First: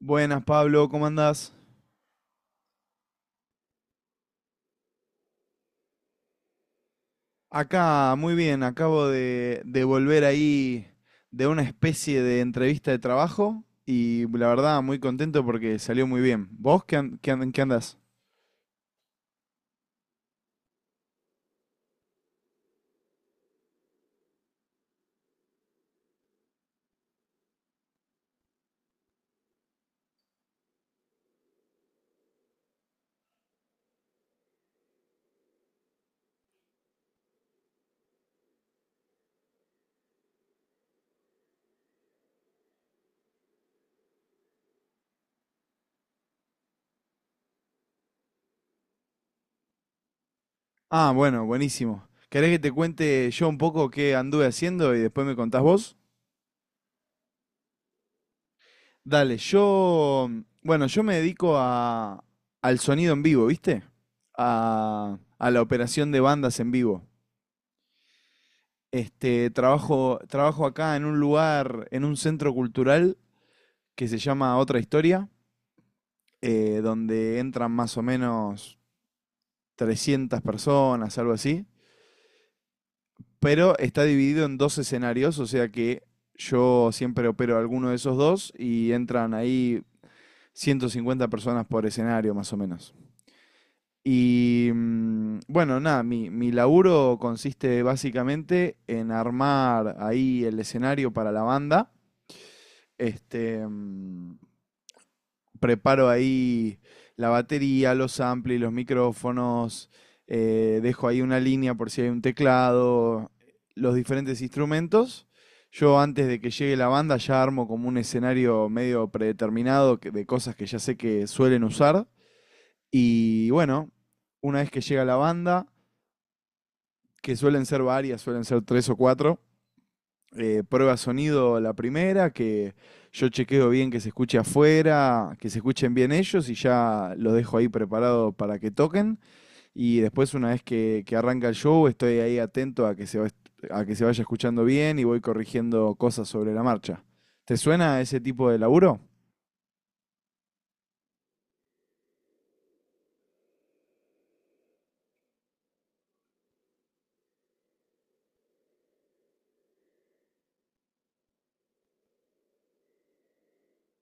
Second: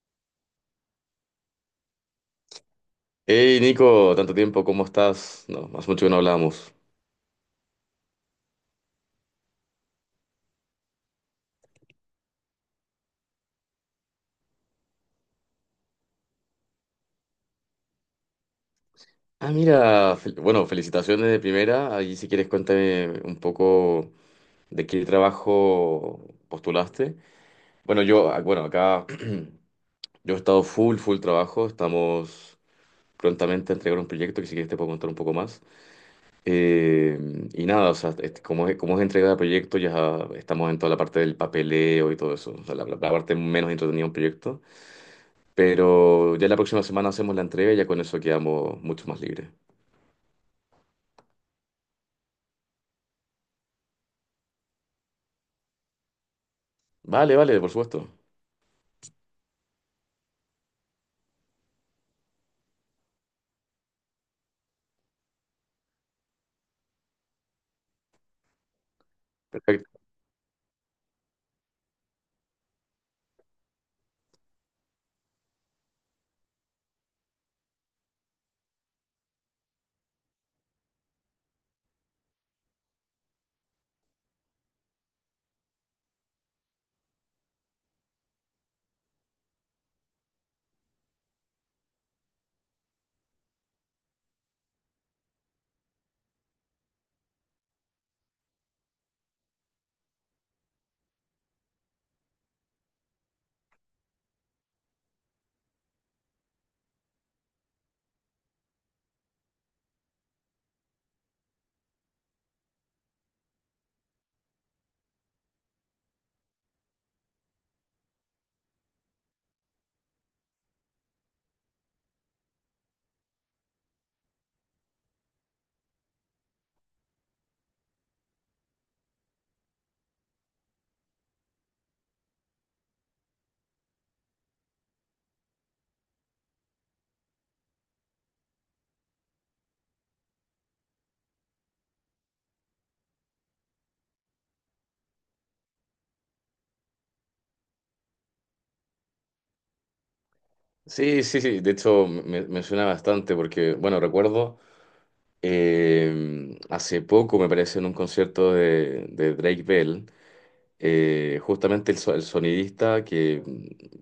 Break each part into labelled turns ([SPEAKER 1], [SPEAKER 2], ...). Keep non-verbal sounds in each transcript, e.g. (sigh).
[SPEAKER 1] Buenas, Pablo, ¿cómo andás?
[SPEAKER 2] Hey Nico, tanto tiempo, ¿cómo estás? No, hace mucho que no hablábamos.
[SPEAKER 1] Acá, muy bien, acabo de volver ahí de una especie de entrevista de trabajo y la verdad muy contento porque salió muy bien. ¿Vos en qué andás?
[SPEAKER 2] Mira, bueno, felicitaciones de primera. Allí si quieres cuéntame un poco de qué trabajo postulaste. Bueno, yo, bueno, acá (clears throat) yo he estado full trabajo. Estamos prontamente a entregar un proyecto que si quieres te puedo contar un poco más. Eh, y nada, o sea, este, como es entrega de proyecto, ya estamos en toda la parte del papeleo y todo eso. O sea, la parte menos entretenida de un proyecto. Pero ya la próxima semana hacemos la entrega y ya con eso quedamos mucho más libres.
[SPEAKER 1] Ah, bueno, buenísimo. ¿Querés que te cuente yo un poco qué anduve haciendo y después me contás vos?
[SPEAKER 2] Vale, vale, por supuesto.
[SPEAKER 1] Dale, bueno, yo me dedico al sonido en vivo, ¿viste? A la operación de bandas en vivo. Este,
[SPEAKER 2] Perfecto.
[SPEAKER 1] trabajo, trabajo acá en un lugar, en un centro cultural que se llama Otra Historia, donde entran más o menos 300 personas, algo así, pero está dividido en dos escenarios, o sea que yo siempre opero alguno de esos dos y entran ahí 150 personas por escenario, más o menos. Y, bueno, nada, mi laburo consiste básicamente en armar ahí el escenario para la banda. Este, mm, Preparo ahí la batería, los amplis, los micrófonos, dejo ahí una línea por si hay un teclado, los diferentes instrumentos. Yo antes de que llegue la banda ya armo como un escenario medio predeterminado de cosas que ya sé que suelen usar. Y bueno, una vez que llega la banda, que suelen ser varias, suelen ser tres o cuatro, prueba sonido la primera, que yo chequeo bien que se escuche afuera, que se escuchen bien ellos y ya lo dejo ahí preparado para que toquen. Y después, una vez que arranca el show, estoy ahí atento a que se vaya escuchando bien y voy corrigiendo cosas sobre la marcha. ¿Te suena ese tipo de laburo?
[SPEAKER 2] Sí, sí, sí. De hecho, me suena bastante porque, bueno, recuerdo. Hace poco me parece en un concierto de Drake Bell, justamente el sonidista que,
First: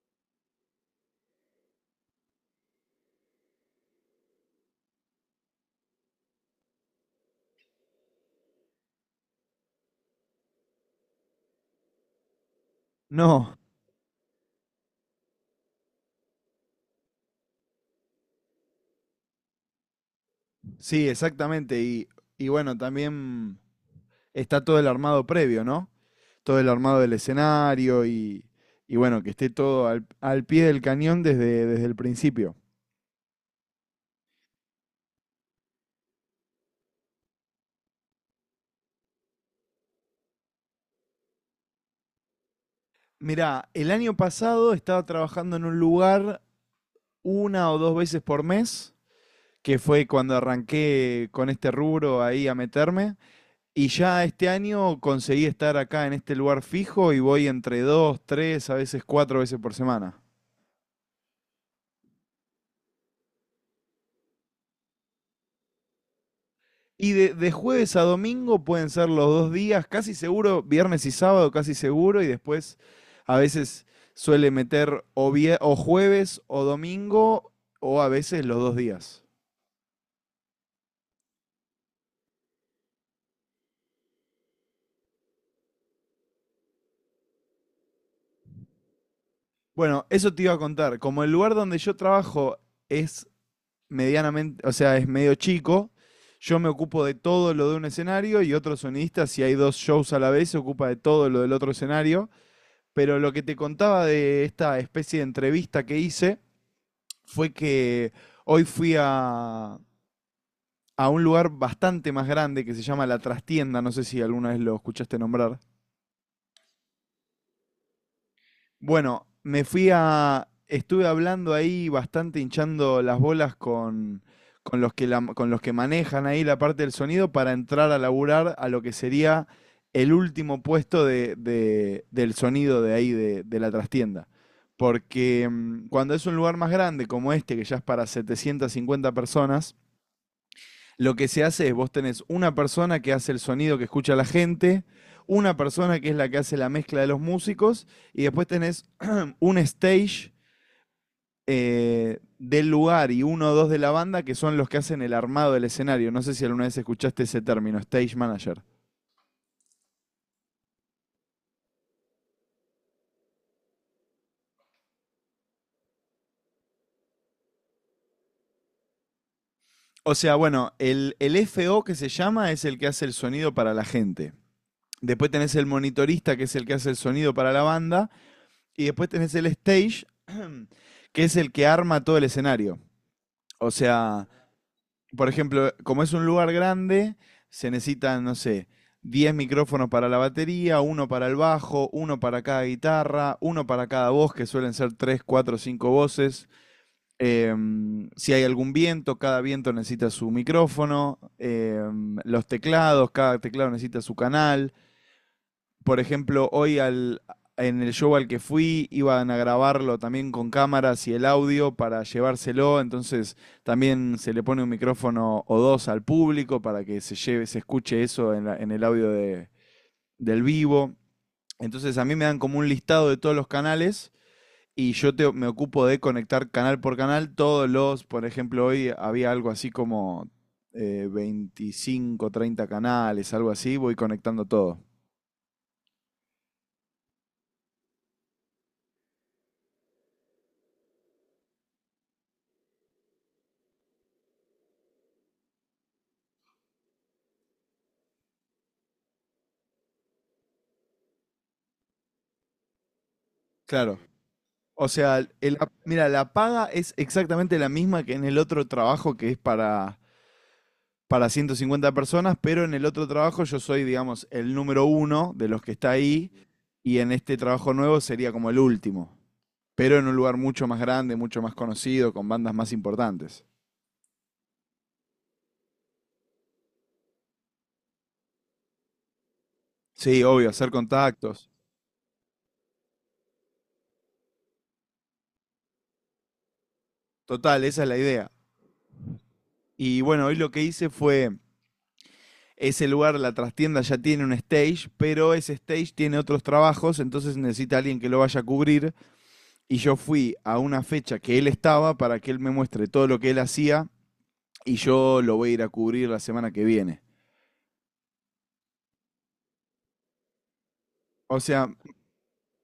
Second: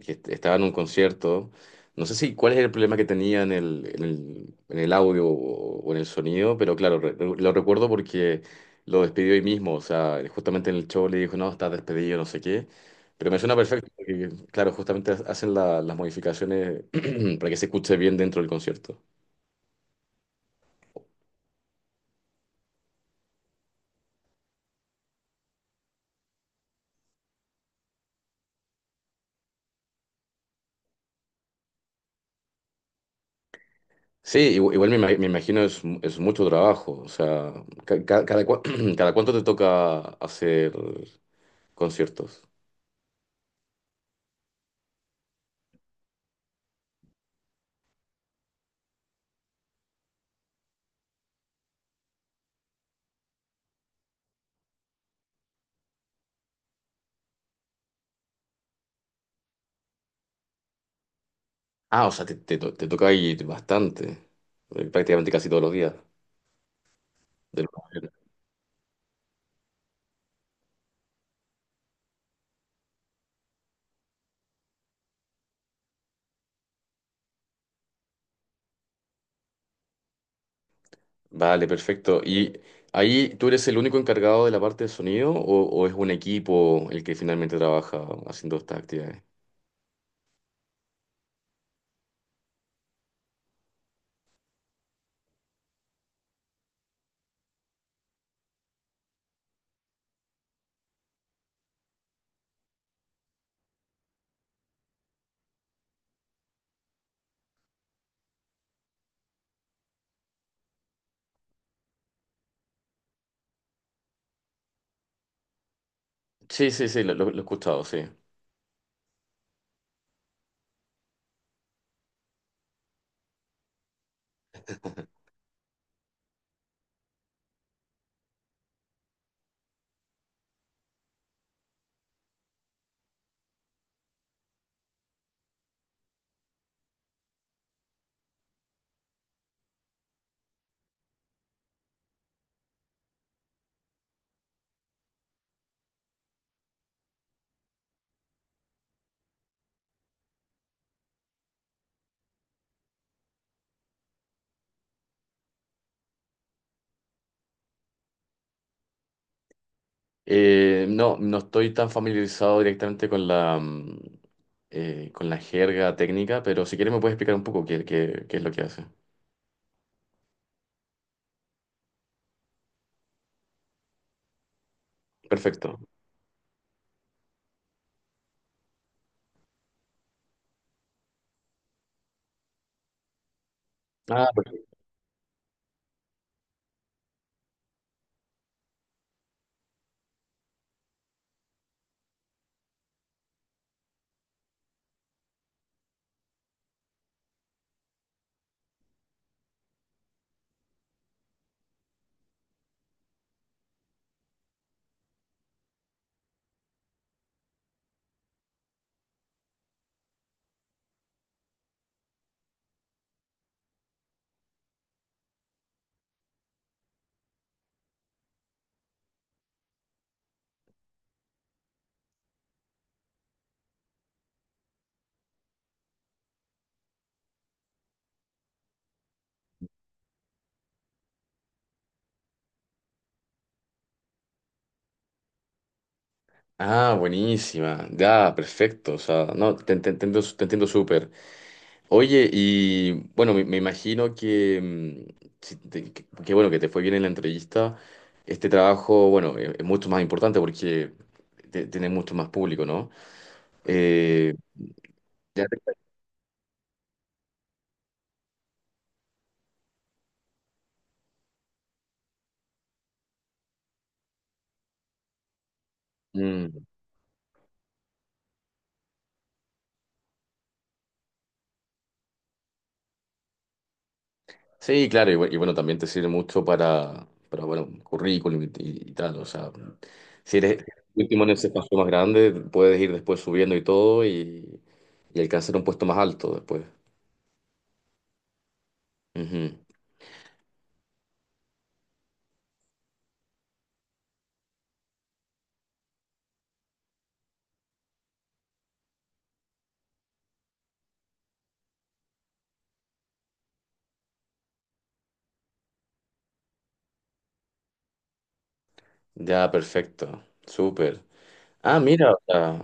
[SPEAKER 2] que est- estaba en un concierto, no sé si cuál es el problema que tenía en en el audio o en el sonido, pero claro, lo recuerdo porque lo despidió hoy mismo, o sea, justamente en el show le dijo, no, estás despedido, no sé qué, pero me
[SPEAKER 1] No,
[SPEAKER 2] suena perfecto, porque claro, justamente hacen las modificaciones (clears throat) para que se escuche bien dentro del concierto.
[SPEAKER 1] sí, exactamente. Y bueno, también está todo el armado previo, ¿no? Todo el armado del escenario y bueno, que esté todo al pie del cañón desde el principio.
[SPEAKER 2] Sí, igual me imagino es, es mucho trabajo. O sea, ca- ca- cada, cua- (clears throat) cada cuánto te toca hacer conciertos.
[SPEAKER 1] Mirá, el año pasado estaba trabajando en un lugar una o dos veces por mes, que fue cuando arranqué con este rubro ahí a meterme. Y ya este año conseguí estar acá en este lugar fijo y voy entre dos, tres, a veces cuatro veces por semana.
[SPEAKER 2] Ah, o sea, te toca ir bastante, prácticamente casi todos los días
[SPEAKER 1] Y de
[SPEAKER 2] de lunes a
[SPEAKER 1] jueves a
[SPEAKER 2] viernes.
[SPEAKER 1] domingo pueden ser los dos días, casi seguro, viernes y sábado, casi seguro, y después a veces suele meter o, o jueves o domingo, o a veces los dos días.
[SPEAKER 2] Vale, perfecto. ¿Y ahí tú eres el único encargado de la parte de sonido o es un equipo el que finalmente trabaja haciendo estas actividades?
[SPEAKER 1] Bueno, eso te iba a contar. Como el lugar donde yo trabajo es medianamente, o sea, es medio chico, yo me ocupo de todo lo de un escenario y otro sonidista, si hay dos shows a la vez, se ocupa de todo lo del otro escenario. Pero lo que te contaba de esta especie de entrevista que hice fue que hoy fui a un lugar bastante más grande que se llama La Trastienda, no sé si alguna vez lo escuchaste nombrar.
[SPEAKER 2] Sí, sí, sí, lo he escuchado, sí.
[SPEAKER 1] Bueno, me fui a... Estuve hablando ahí bastante hinchando las bolas con con los que manejan ahí la parte del sonido para entrar a laburar a lo que sería el último puesto del sonido de ahí, de la trastienda. Porque cuando es un lugar más grande como este, que ya es para 750 personas, lo que se hace es vos tenés una persona que hace el sonido que escucha la gente, una persona que es la que hace la mezcla de los músicos y después tenés (clears throat) (coughs) un stage del lugar y uno o dos de la banda que son los que hacen el armado del escenario. No sé si alguna vez escuchaste ese término, stage manager.
[SPEAKER 2] No, no estoy tan familiarizado directamente con la con la jerga técnica, pero si quieres me puedes explicar un poco qué es lo que hace.
[SPEAKER 1] O sea, bueno, el FO que se llama es el que hace el sonido para la gente. Después tenés el
[SPEAKER 2] Perfecto.
[SPEAKER 1] monitorista, que es el que hace el sonido para la banda. Y después tenés el stage, (clears throat) (coughs) que es el que arma todo el escenario. O sea,
[SPEAKER 2] Ah, perfecto.
[SPEAKER 1] por ejemplo, como es un lugar grande, se necesitan, no sé, 10 micrófonos para la batería, uno para el bajo, uno para cada guitarra, uno para cada voz, que suelen ser 3, 4, 5 voces. Si hay algún viento, cada viento necesita su micrófono. Los teclados, cada teclado necesita su canal. Por ejemplo, en el show al que fui iban a grabarlo también con cámaras y el audio para llevárselo, entonces también se le pone un micrófono o dos al público para que se lleve, se escuche eso en, en el audio del vivo. Entonces a mí me dan como un listado de todos los canales y yo me ocupo de conectar canal por canal todos los, por ejemplo, hoy había algo así como 25, 30 canales, algo así, voy conectando todo.
[SPEAKER 2] Ah, buenísima. Ya, perfecto. O sea, no, te entiendo súper. Oye, y bueno, me imagino que, mm, si te- que bueno, que te fue bien en la entrevista. Este trabajo, bueno, es mucho más importante porque tiene mucho más público, ¿no?
[SPEAKER 1] Claro.
[SPEAKER 2] Eh,
[SPEAKER 1] O sea,
[SPEAKER 2] ya te-
[SPEAKER 1] mira, la paga es exactamente la misma que en el otro trabajo que es para, 150 personas, pero en el otro trabajo yo soy, digamos, el número uno de los que está ahí
[SPEAKER 2] mm.
[SPEAKER 1] y en este trabajo nuevo sería como el último, pero en un lugar mucho más grande, mucho más conocido, con bandas más importantes.
[SPEAKER 2] Sí, claro, y bueno, también te sirve mucho para bueno, currículum tal, o sea,
[SPEAKER 1] Sí,
[SPEAKER 2] si
[SPEAKER 1] obvio,
[SPEAKER 2] eres
[SPEAKER 1] hacer
[SPEAKER 2] último en
[SPEAKER 1] contactos.
[SPEAKER 2] ese paso más grande, puedes ir después subiendo y todo y alcanzar un puesto más alto después.
[SPEAKER 1] Total, esa es la idea.
[SPEAKER 2] Ujú.
[SPEAKER 1] Y bueno, hoy lo que hice fue... Ese lugar, la trastienda ya tiene un stage, pero ese stage tiene otros trabajos, entonces necesita alguien que lo vaya a cubrir. Y yo fui a una fecha que él estaba para que él me muestre todo lo que él hacía y yo lo voy a ir a cubrir la semana que viene.
[SPEAKER 2] Ya, perfecto, súper.
[SPEAKER 1] O sea,
[SPEAKER 2] Ah, mira, o sea,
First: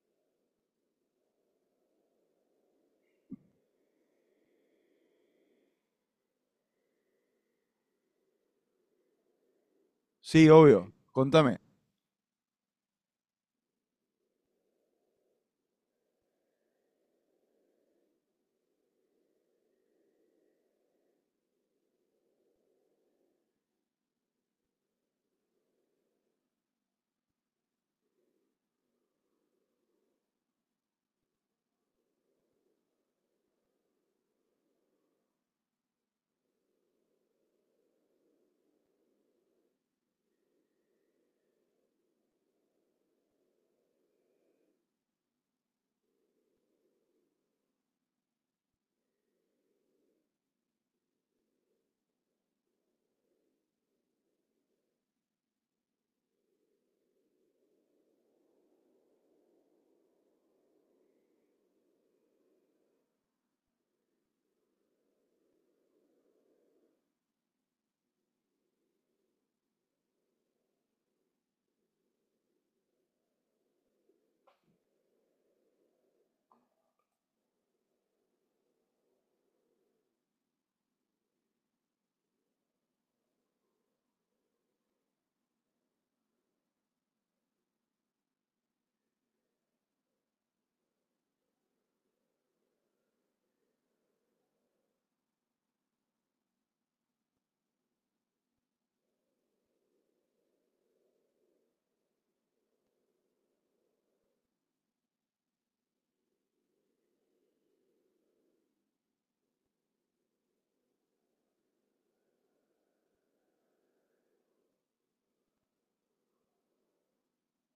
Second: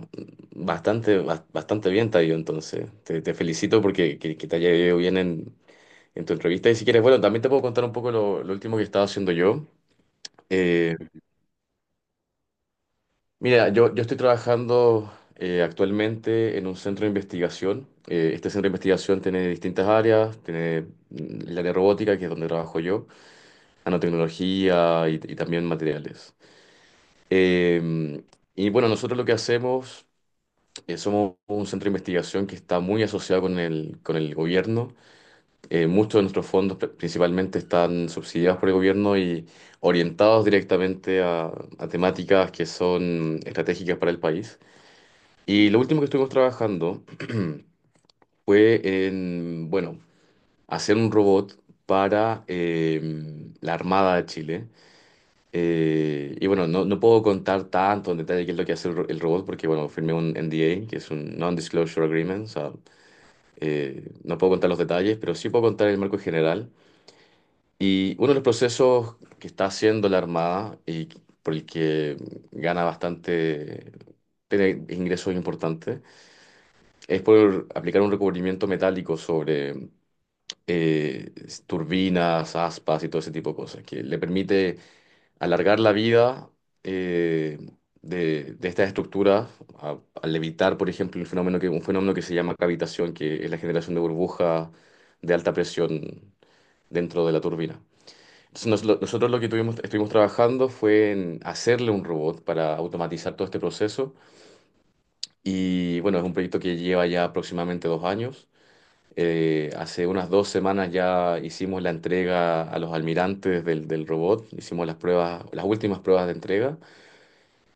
[SPEAKER 2] bastante bien te ha ido entonces, te felicito porque que te haya ido bien en tu entrevista y si quieres, bueno, también te puedo contar un poco lo último que estaba haciendo yo.
[SPEAKER 1] sí, obvio.
[SPEAKER 2] Eh,
[SPEAKER 1] Contame.
[SPEAKER 2] Mira, yo estoy trabajando actualmente en un centro de investigación. Este centro de investigación tiene distintas áreas, tiene el área robótica, que es donde trabajo yo, nanotecnología y también materiales. Eh, y bueno, nosotros lo que hacemos, somos un centro de investigación que está muy asociado con con el gobierno. Muchos de nuestros fondos principalmente están subsidiados por el gobierno y orientados directamente a temáticas que son estratégicas para el país. Y lo último que estuvimos trabajando fue en, bueno, hacer un robot para la Armada de Chile. Y bueno, no, no puedo contar tanto en detalle qué es lo que hace el robot porque, bueno, firmé un NDA, que es un Non-Disclosure Agreement. O sea, no puedo contar los detalles, pero sí puedo contar el marco general. Y uno de los procesos que está haciendo la Armada y por el que gana bastante, tiene ingresos importantes, es por aplicar un recubrimiento metálico sobre eh, turbinas, aspas y todo ese tipo de cosas, que le permite alargar la vida, eh, de estas estructuras al evitar, por ejemplo, un fenómeno que se llama cavitación, que es la generación de burbujas de alta presión dentro de la turbina. Entonces, nosotros estuvimos trabajando fue en hacerle un robot para automatizar todo este proceso. Y bueno, es un proyecto que lleva ya aproximadamente dos años. Hace unas dos semanas ya hicimos la entrega a los almirantes del robot, hicimos las pruebas, las últimas pruebas de entrega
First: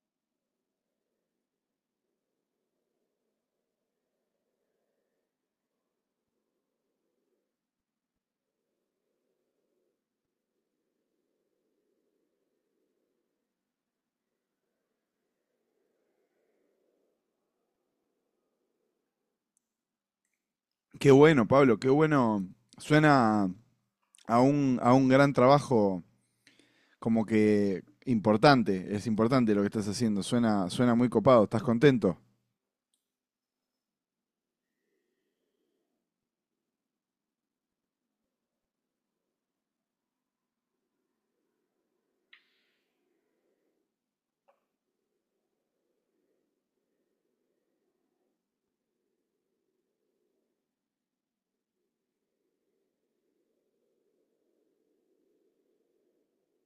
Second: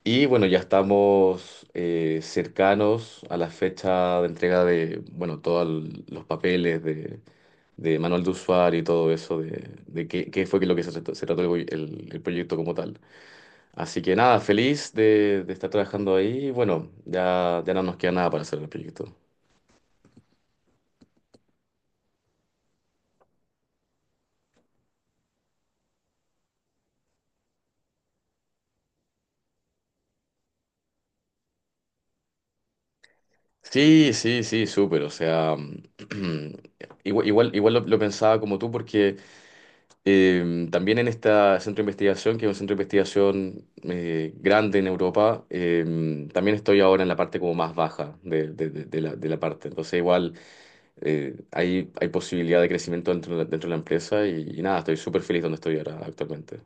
[SPEAKER 2] y bueno, ya estamos cercanos a la fecha de entrega de, bueno, todos los papeles de manual de usuario y todo eso, de qué, qué fue que lo que se trató el proyecto como tal. Así que nada, feliz de estar trabajando ahí y bueno, ya, ya no nos queda nada para hacer el proyecto.
[SPEAKER 1] Qué bueno, Pablo, qué bueno. Suena a un gran trabajo como que importante, es importante lo que estás haciendo. Suena, suena muy copado, ¿estás contento?
[SPEAKER 2] Sí, sí, sí, súper. O sea, (clears throat) igual, igual, igual lo pensaba como tú, porque también en este centro de investigación, que es un centro de investigación grande en Europa, también estoy ahora en la parte como más baja de la parte. Entonces, igual hay, hay posibilidad de crecimiento dentro, dentro de la empresa y nada, estoy súper feliz donde estoy ahora actualmente.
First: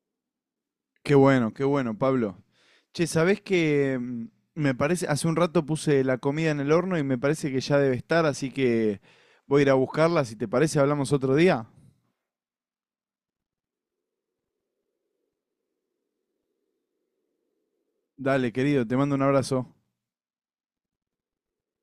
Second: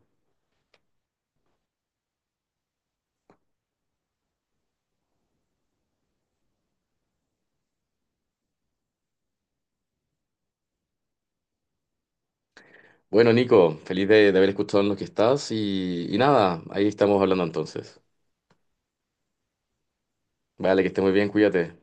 [SPEAKER 1] Qué bueno, Pablo. Che, ¿sabés que me parece, hace un rato puse la comida en el horno y me parece que ya debe estar, así que voy a ir a buscarla. Si te parece, hablamos otro día.
[SPEAKER 2] Bueno, Nico, feliz de haber escuchado en lo que estás y nada, ahí estamos hablando entonces.
[SPEAKER 1] Dale, querido, te mando un abrazo.
[SPEAKER 2] Vale, que estés muy bien, cuídate.